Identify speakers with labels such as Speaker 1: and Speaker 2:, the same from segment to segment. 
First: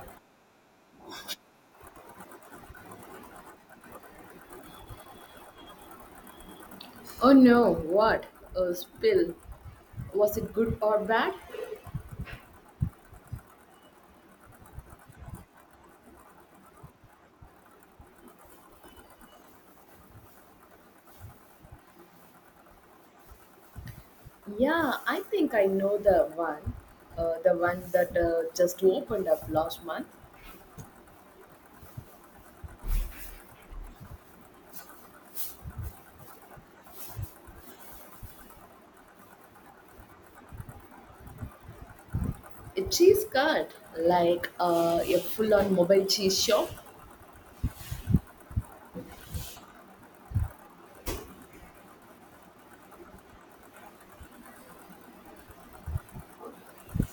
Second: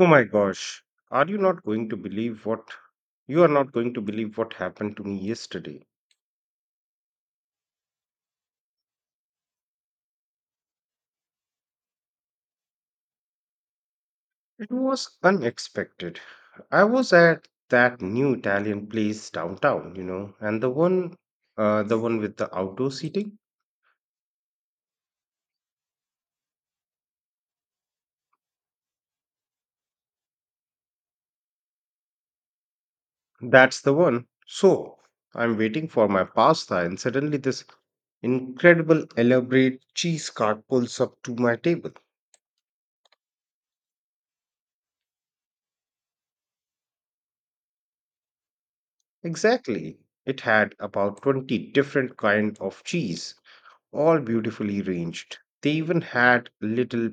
Speaker 1: Oh my gosh, are you not going to believe what you are not going to believe what happened to me yesterday?
Speaker 2: Oh no, what? A spill. Was it good or bad?
Speaker 1: It was unexpected. I was at that new Italian place downtown, you know, and the one with the outdoor seating.
Speaker 2: Yeah, I think I know the one. The one that just opened up last month.
Speaker 1: That's the one. So, I'm waiting for my pasta and suddenly this incredible elaborate cheese cart pulls up to my table.
Speaker 2: A cheese cart, like a full on mobile cheese shop.
Speaker 1: Exactly. It had about 20 different kind of cheese all beautifully arranged. They even had little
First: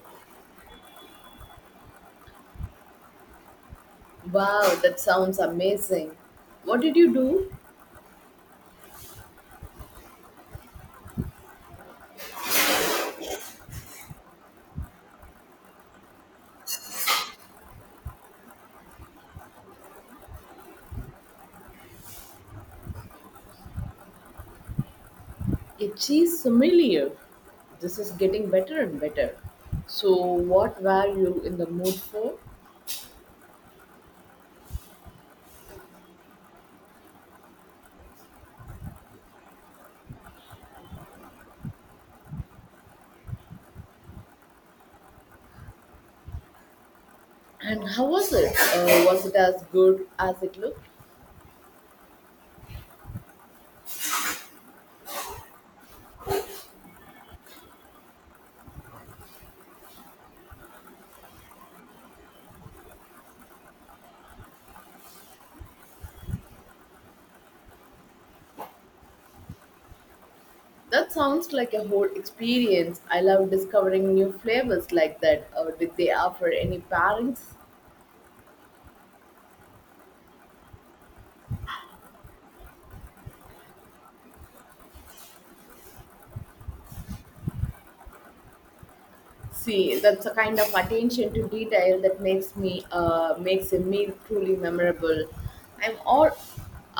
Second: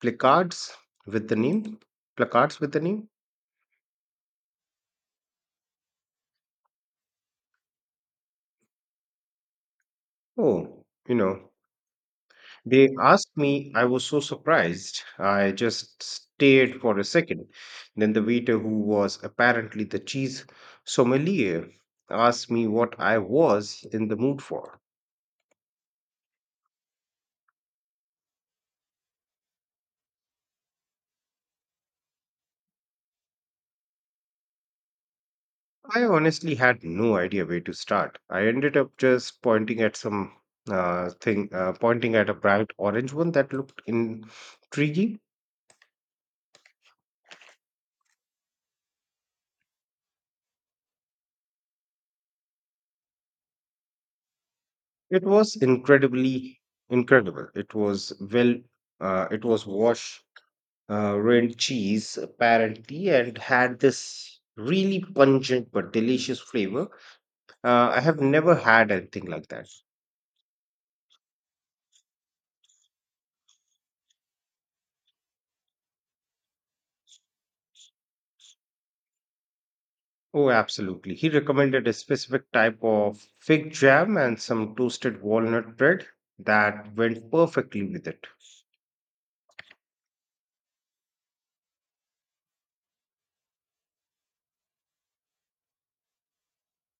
Speaker 1: placards with the name. Placards with the name.
Speaker 2: Wow, that sounds amazing. What did you do?
Speaker 1: Oh, you know, they asked me. I was so surprised. I just stared for a second. Then the waiter, who was apparently the cheese sommelier, asked me what I was in the mood for.
Speaker 2: A cheese sommelier. This is getting better and better. So, what were you in the mood for?
Speaker 1: I honestly had no idea where to start. I ended up just pointing at some pointing at a bright orange one that looked intriguing.
Speaker 2: And how was it? Was it as good as it looked?
Speaker 1: It was incredibly incredible. It was uh, it was wash, red cheese apparently, and had this really pungent but delicious flavor. I have never had anything like that.
Speaker 2: That sounds like a whole experience. I love discovering new flavors like that. Did they offer any pairings?
Speaker 1: Oh, absolutely. He recommended a specific type of fig jam and some toasted walnut bread that went perfectly with it.
Speaker 2: See, that's a kind of attention to detail that makes me makes a meal truly memorable. I'm all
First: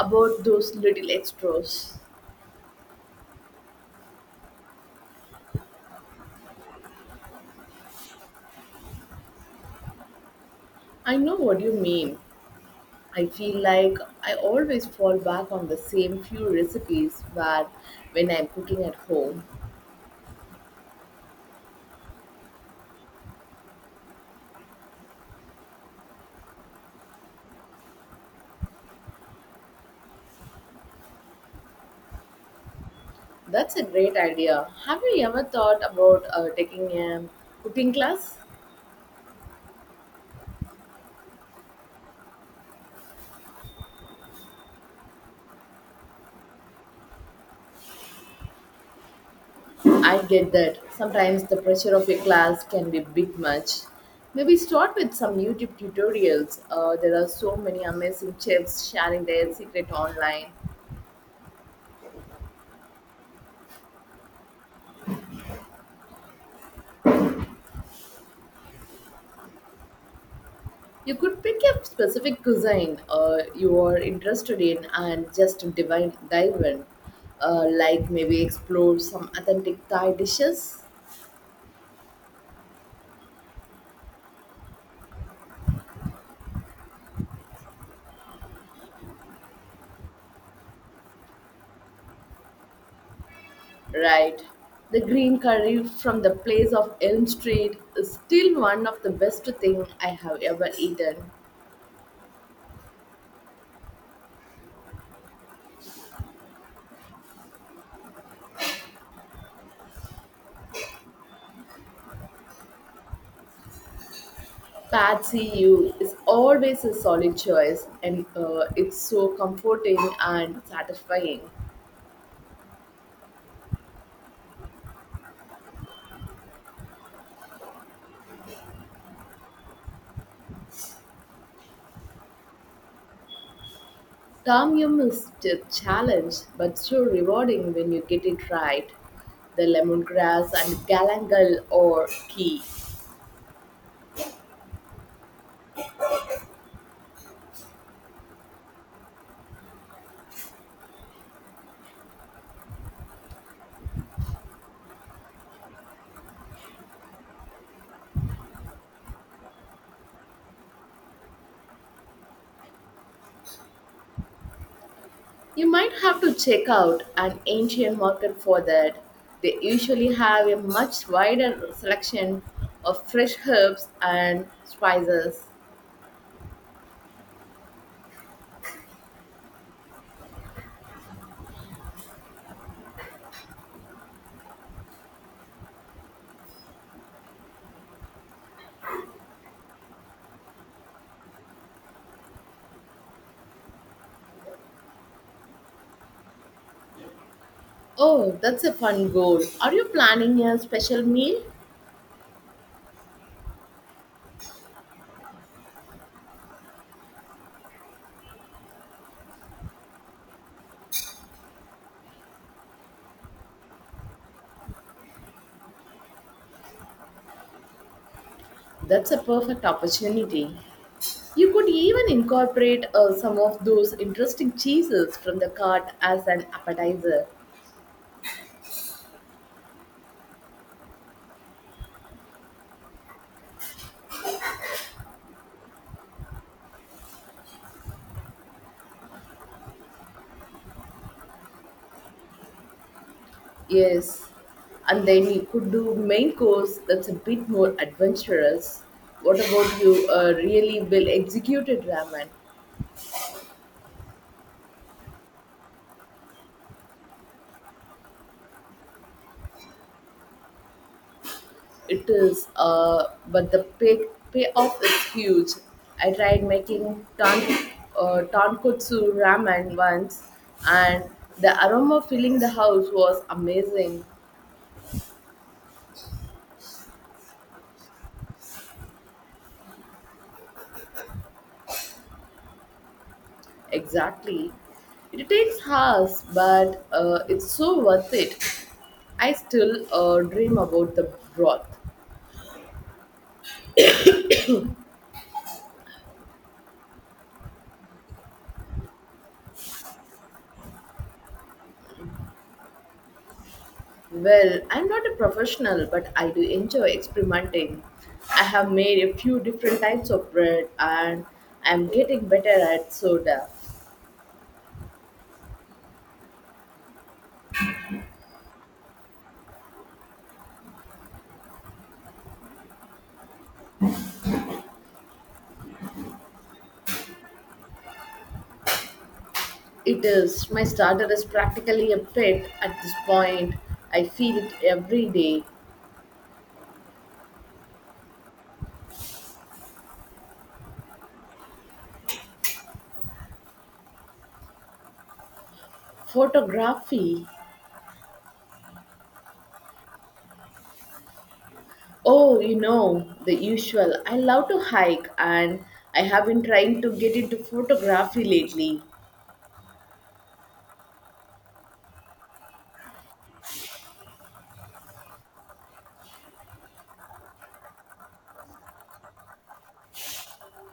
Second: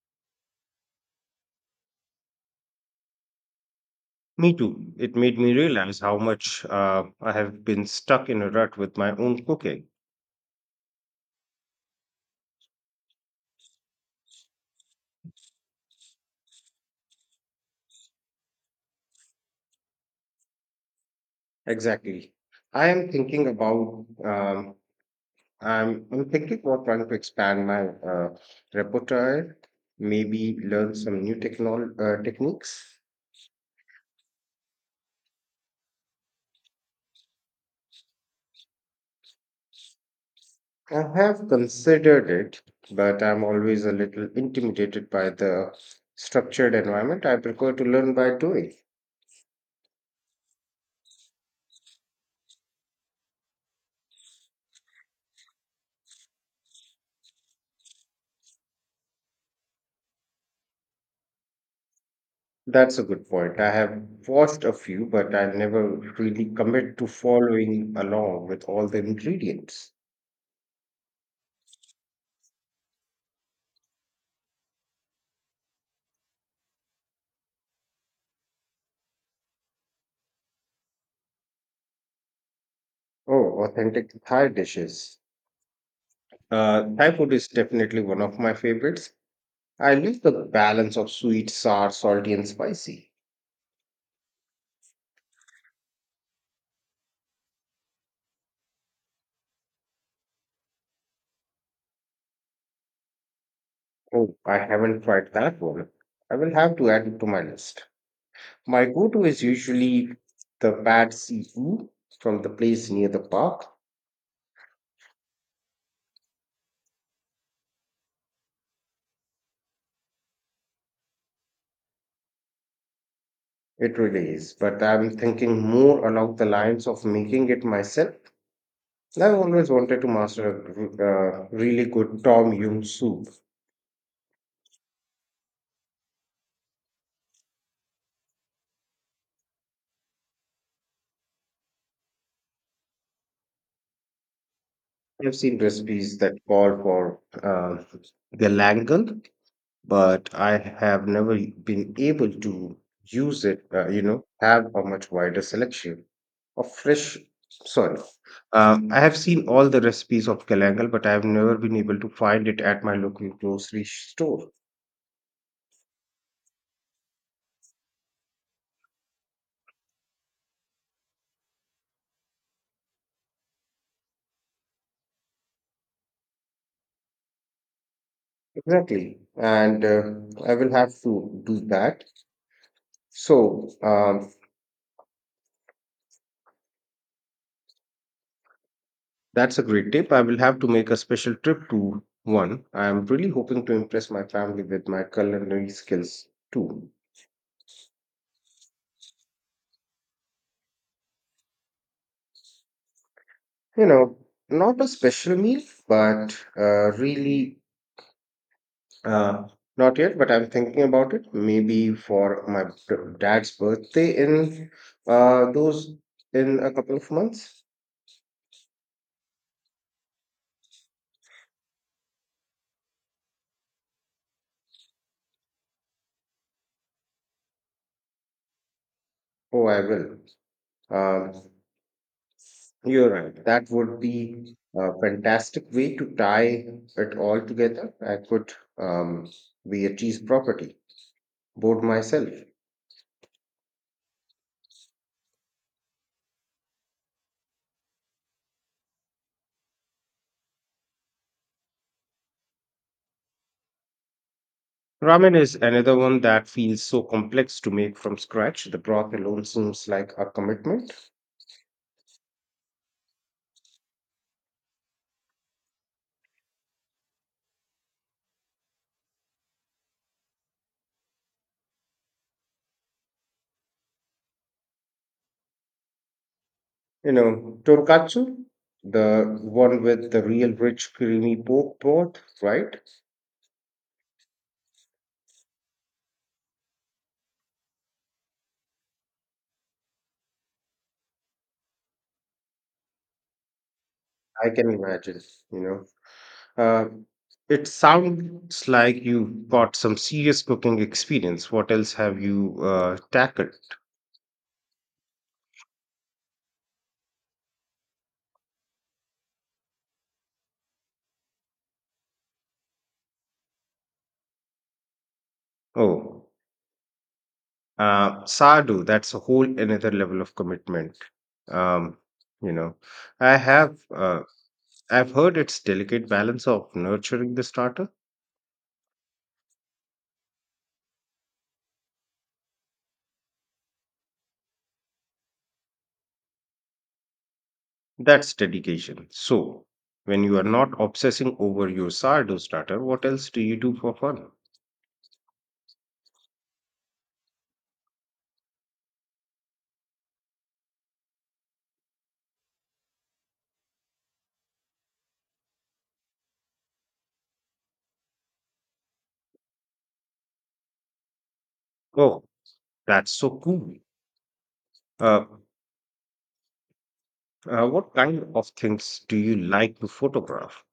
Speaker 2: about those little extras.
Speaker 1: Me too. It made me realize how much I have been stuck in a rut with my own cooking.
Speaker 2: I know what you mean. I feel like I always fall back on the same few recipes where when I'm cooking at home.
Speaker 1: Exactly. I am thinking about um, I'm thinking about trying to expand my repertoire, maybe learn some new technol techniques.
Speaker 2: That's a great idea. Have you ever thought about taking a cooking class?
Speaker 1: I have considered it, but I'm always a little intimidated by the structured environment. I prefer to learn by doing.
Speaker 2: I get that. Sometimes the pressure of a class can be a bit much. Maybe start with some YouTube tutorials. There are so many amazing chefs sharing their secret online.
Speaker 1: That's a good point. I have watched a few, but I never really commit to following along with all the ingredients.
Speaker 2: You could pick a specific cuisine you are interested in and just dive in. Like maybe explore some authentic Thai dishes.
Speaker 1: Oh, authentic Thai dishes. Thai food is definitely one of my favorites. I love the balance of sweet, sour, salty, and spicy.
Speaker 2: Right. The green curry from the place of Elm Street is still one of the best thing I have ever eaten.
Speaker 1: Oh, I haven't tried that one. I will have to add it to my list. My go-to is usually the bad seafood from the place near the park.
Speaker 2: Patsy U is always a solid choice and it's so comforting and satisfying.
Speaker 1: It really is, but I'm thinking more along the lines of making it myself. I've always wanted to master a really good Tom Yum soup.
Speaker 2: Tom Yum is a challenge but so rewarding when you get it right. The lemongrass and galangal or key.
Speaker 1: I've seen recipes that call for galangal, but I have never been able to use it, you know, have a much wider selection of fresh soil. I have seen all the recipes of galangal, but I have never been able to find it at my local grocery store.
Speaker 2: You might have to check out an Asian market for that. They usually have a much wider selection of fresh herbs and spices.
Speaker 1: Exactly. And I will have to do that. So um, that's a great tip. I will have to make a special trip to one. I'm really hoping to impress my family with my culinary skills too.
Speaker 2: Oh, that's a fun goal. Are you planning a special meal?
Speaker 1: You know, not a special meal, but really uh, not yet. But I'm thinking about it. Maybe for my dad's birthday in those in a couple of months.
Speaker 2: That's a perfect opportunity. You could even incorporate some of those interesting cheeses from the cart as an appetizer.
Speaker 1: Oh, I will. Um, you're right. That would be a fantastic way to tie it all together. I could um, be a cheese property board myself.
Speaker 2: Yes, and then you could do main course that's a bit more adventurous. What about you? Really well executed ramen.
Speaker 1: Ramen is another one that feels so complex to make from scratch. The broth alone seems like a commitment.
Speaker 2: It is, but the payoff is huge. I tried making tan tonkotsu ramen once, and the aroma filling the house was amazing.
Speaker 1: You know, tonkatsu, the one with the real rich creamy pork broth, right?
Speaker 2: Exactly. It takes hours, but it's so worth it. I still dream about the broth.
Speaker 1: I can imagine, you know. Uh, it sounds like you've got some serious cooking experience. What else have you tackled?
Speaker 2: Well, I'm not a professional, but I do enjoy experimenting. I have made a few different types of bread and I'm getting better at soda.
Speaker 1: Oh, sardu, that's a whole another level of commitment. Um, you know, I have. I've heard its delicate balance of nurturing the starter.
Speaker 2: It is my starter is practically a pet at this point. I feed it every day.
Speaker 1: That's dedication. So, when you are not obsessing over your sourdough starter, what else do you do for fun?
Speaker 2: Photography. Oh, you know, the usual. I love to hike and I have been trying to get into photography lately.
Speaker 1: Oh, that's so cool. Uh, what kind of things do you like to photograph?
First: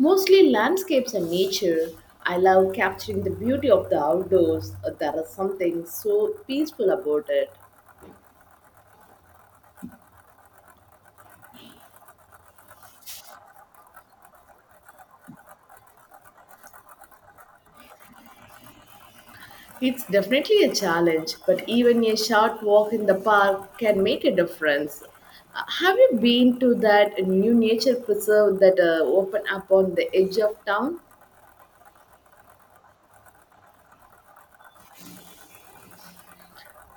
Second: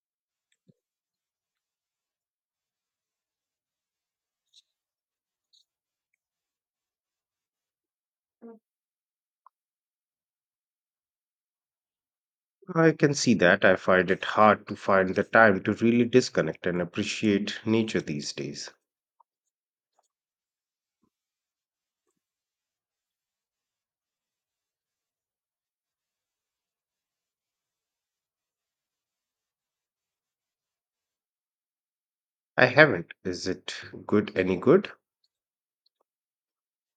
Speaker 2: Mostly landscapes and nature. I love capturing the beauty of the outdoors. There is something so peaceful about it.
Speaker 1: I can see that. I find it hard to find the time to really disconnect and appreciate nature these days.
Speaker 2: It's definitely a challenge, but even a short walk in the park can make a difference. Have you been to that new nature preserve that open up on the edge of town?
Speaker 1: I haven't. Is it good any good?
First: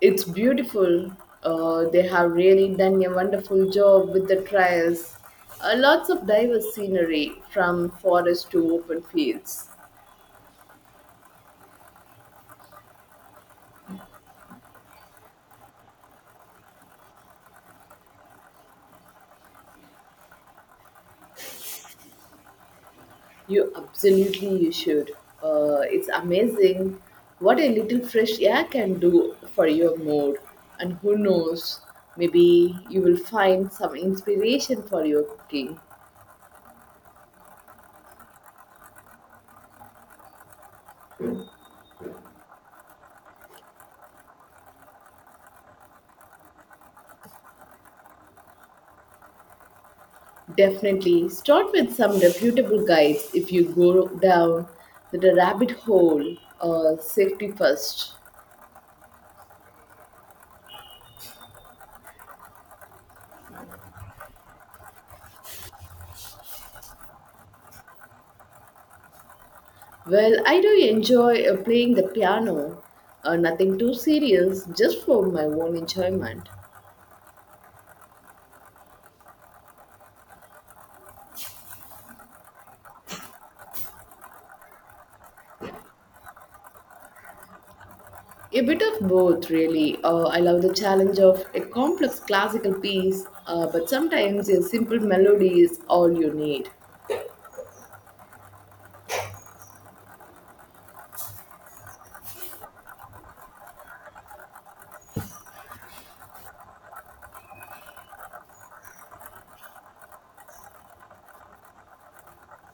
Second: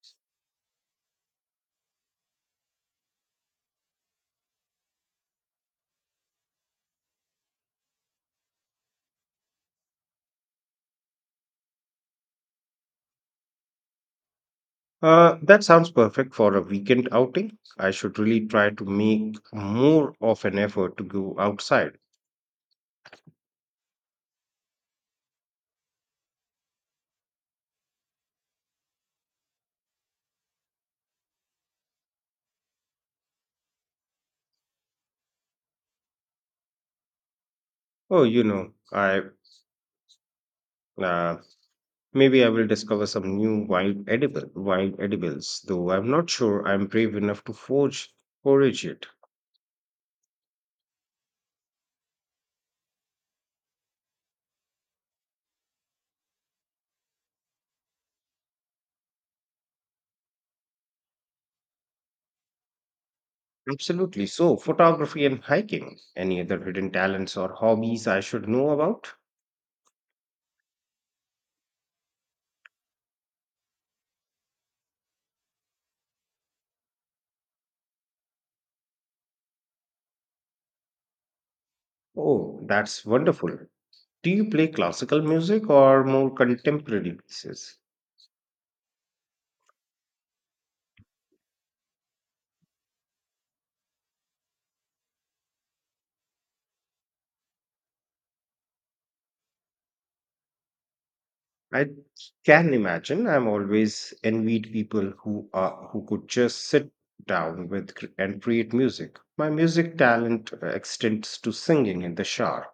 Speaker 2: It's beautiful. They have really done a wonderful job with the trails. Lots of diverse scenery from forest to open fields.
Speaker 1: That sounds perfect for a weekend outing. I should really try to make more of an effort to go outside.
Speaker 2: You should. It's amazing what a little fresh air can do for your mood. And who knows, maybe you will find some inspiration for your cooking.
Speaker 1: Oh, you know, I uh, maybe I will discover some new wild edibles, though I'm not sure I'm brave enough to forge forage it.
Speaker 2: Definitely start with some reputable guides if you go down the rabbit hole. Safety first.
Speaker 1: Absolutely. So, photography and hiking. Any other hidden talents or hobbies I should know about?
Speaker 2: Well, I do enjoy playing the piano. Nothing too serious, just for my own enjoyment.
Speaker 1: Oh, that's wonderful. Do you play classical music or more contemporary pieces?
Speaker 2: A bit of both, really. I love the challenge of a complex classical piece, but sometimes a simple melody is all you need.
Speaker 1: I can imagine. I'm always envied people who are who could just sit down with and create music. My music talent extends to singing in the shower.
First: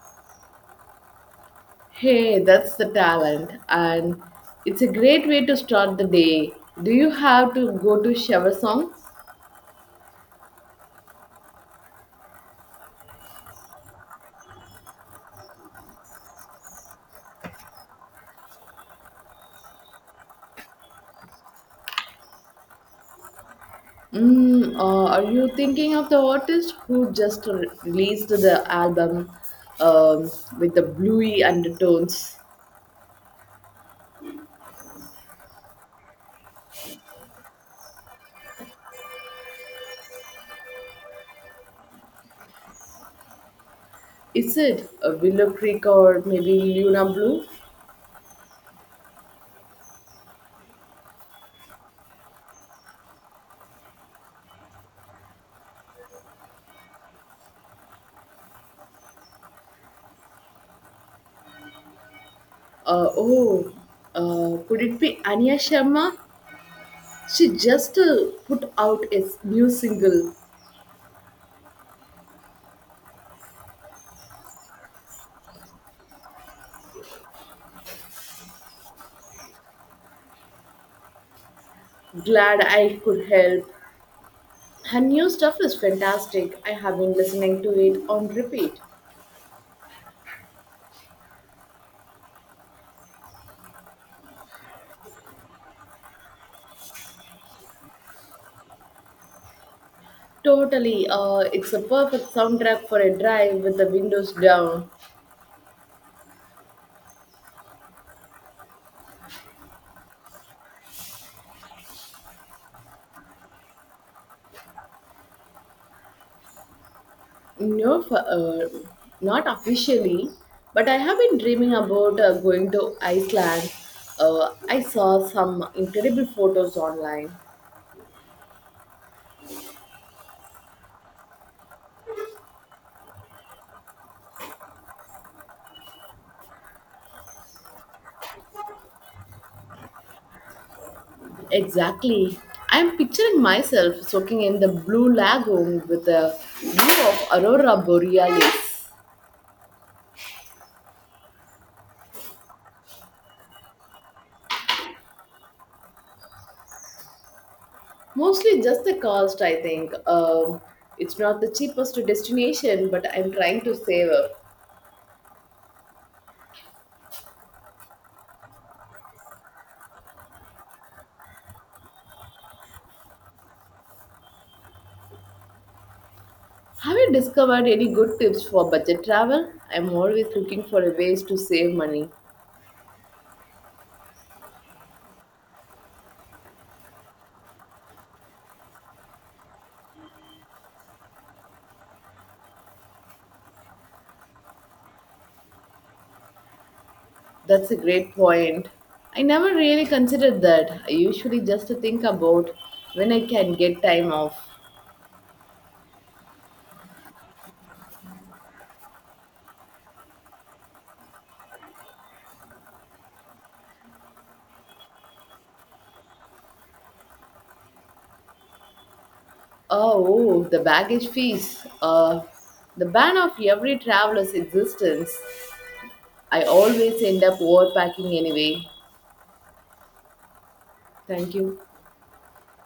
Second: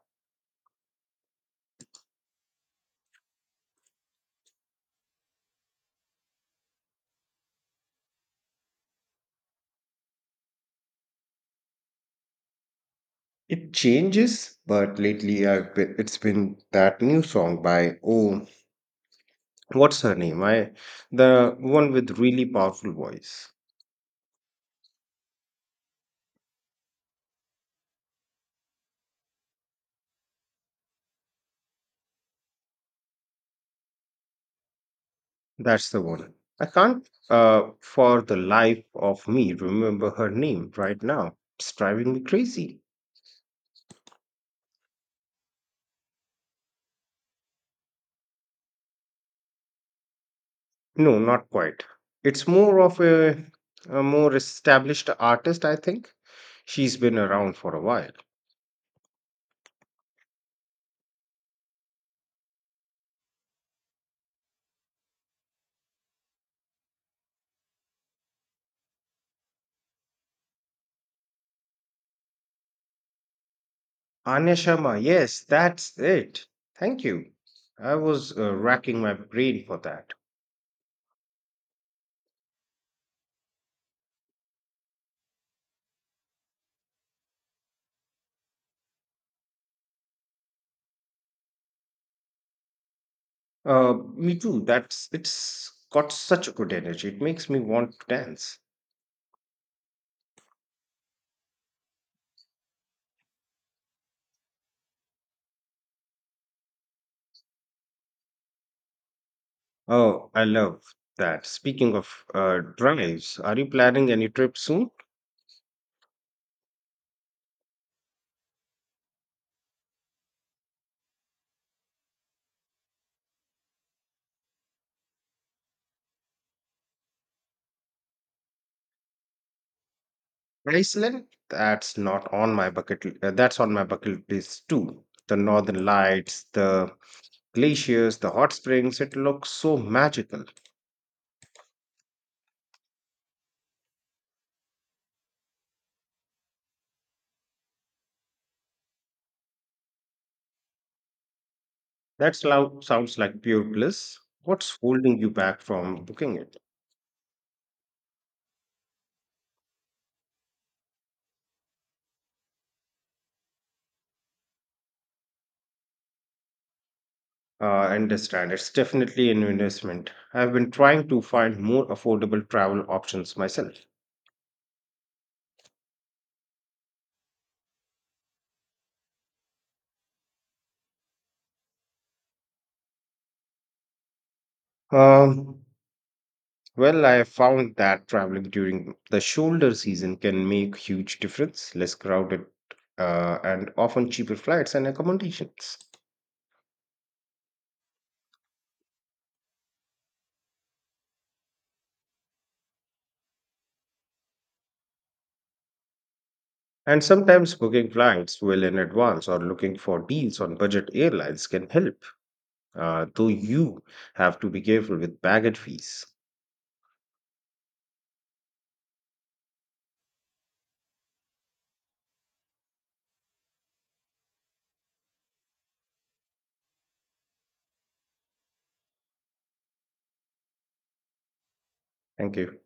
Speaker 2: Hey, that's the talent, and it's a great way to start the day. Do you have to go to shower song?
Speaker 1: It changes, but it's been that new song by what's her name? I The one with really powerful voice.
Speaker 2: Mm, or are you thinking of the artist who just released the album um, with the bluey undertones?
Speaker 1: That's the one. I can't for the life of me remember her name right now. It's driving me crazy.
Speaker 2: Is it a Willow Creek or maybe Luna Blue?
Speaker 1: No, not quite. It's more of a more established artist, I think. She's been around for a while.
Speaker 2: Uh, oh, could it be Anya Sharma? She just put out a new single.
Speaker 1: Anya Sharma, yes, that's it. Thank you. I was racking my brain for that.
Speaker 2: Glad I Could Help. Her new stuff is fantastic. I have been listening to it on repeat.
Speaker 1: Me too. That's It's got such a good energy. It makes me want to dance.
Speaker 2: Totally, it's a perfect soundtrack for a drive with the windows down.
Speaker 1: Oh, I love that. Speaking of drives, are you planning any trip soon?
Speaker 2: No, not officially, but I have been dreaming about going to Iceland. I saw some incredible photos online.
Speaker 1: Iceland? That's not on my bucket. L- That's on my bucket list too. The northern lights, the glaciers, the hot springs. It looks so magical.
Speaker 2: Exactly. I'm picturing myself soaking in the blue lagoon with a view of Aurora Borealis.
Speaker 1: That sounds like pure bliss. What's holding you back from booking it?
Speaker 2: Mostly just the cost, I think. It's not the cheapest destination, but I'm trying to save up.
Speaker 1: I understand. It's definitely an investment. I've been trying to find more affordable travel options myself.
Speaker 2: Have you discovered any good tips for budget travel? I'm always looking for ways to save money.
Speaker 1: Um, well, I found that traveling during the shoulder season can make huge difference. Less crowded, and often cheaper flights and accommodations.
Speaker 2: That's a great point. I never really considered that. I usually just think about when I can get time off.
Speaker 1: And sometimes booking flights well in advance or looking for deals on budget airlines can help. Though you have to be careful with baggage fees.
Speaker 2: Oh, the baggage fees. The ban of every traveler's existence. I always end up overpacking anyway. Thank you.
Speaker 1: Thank you.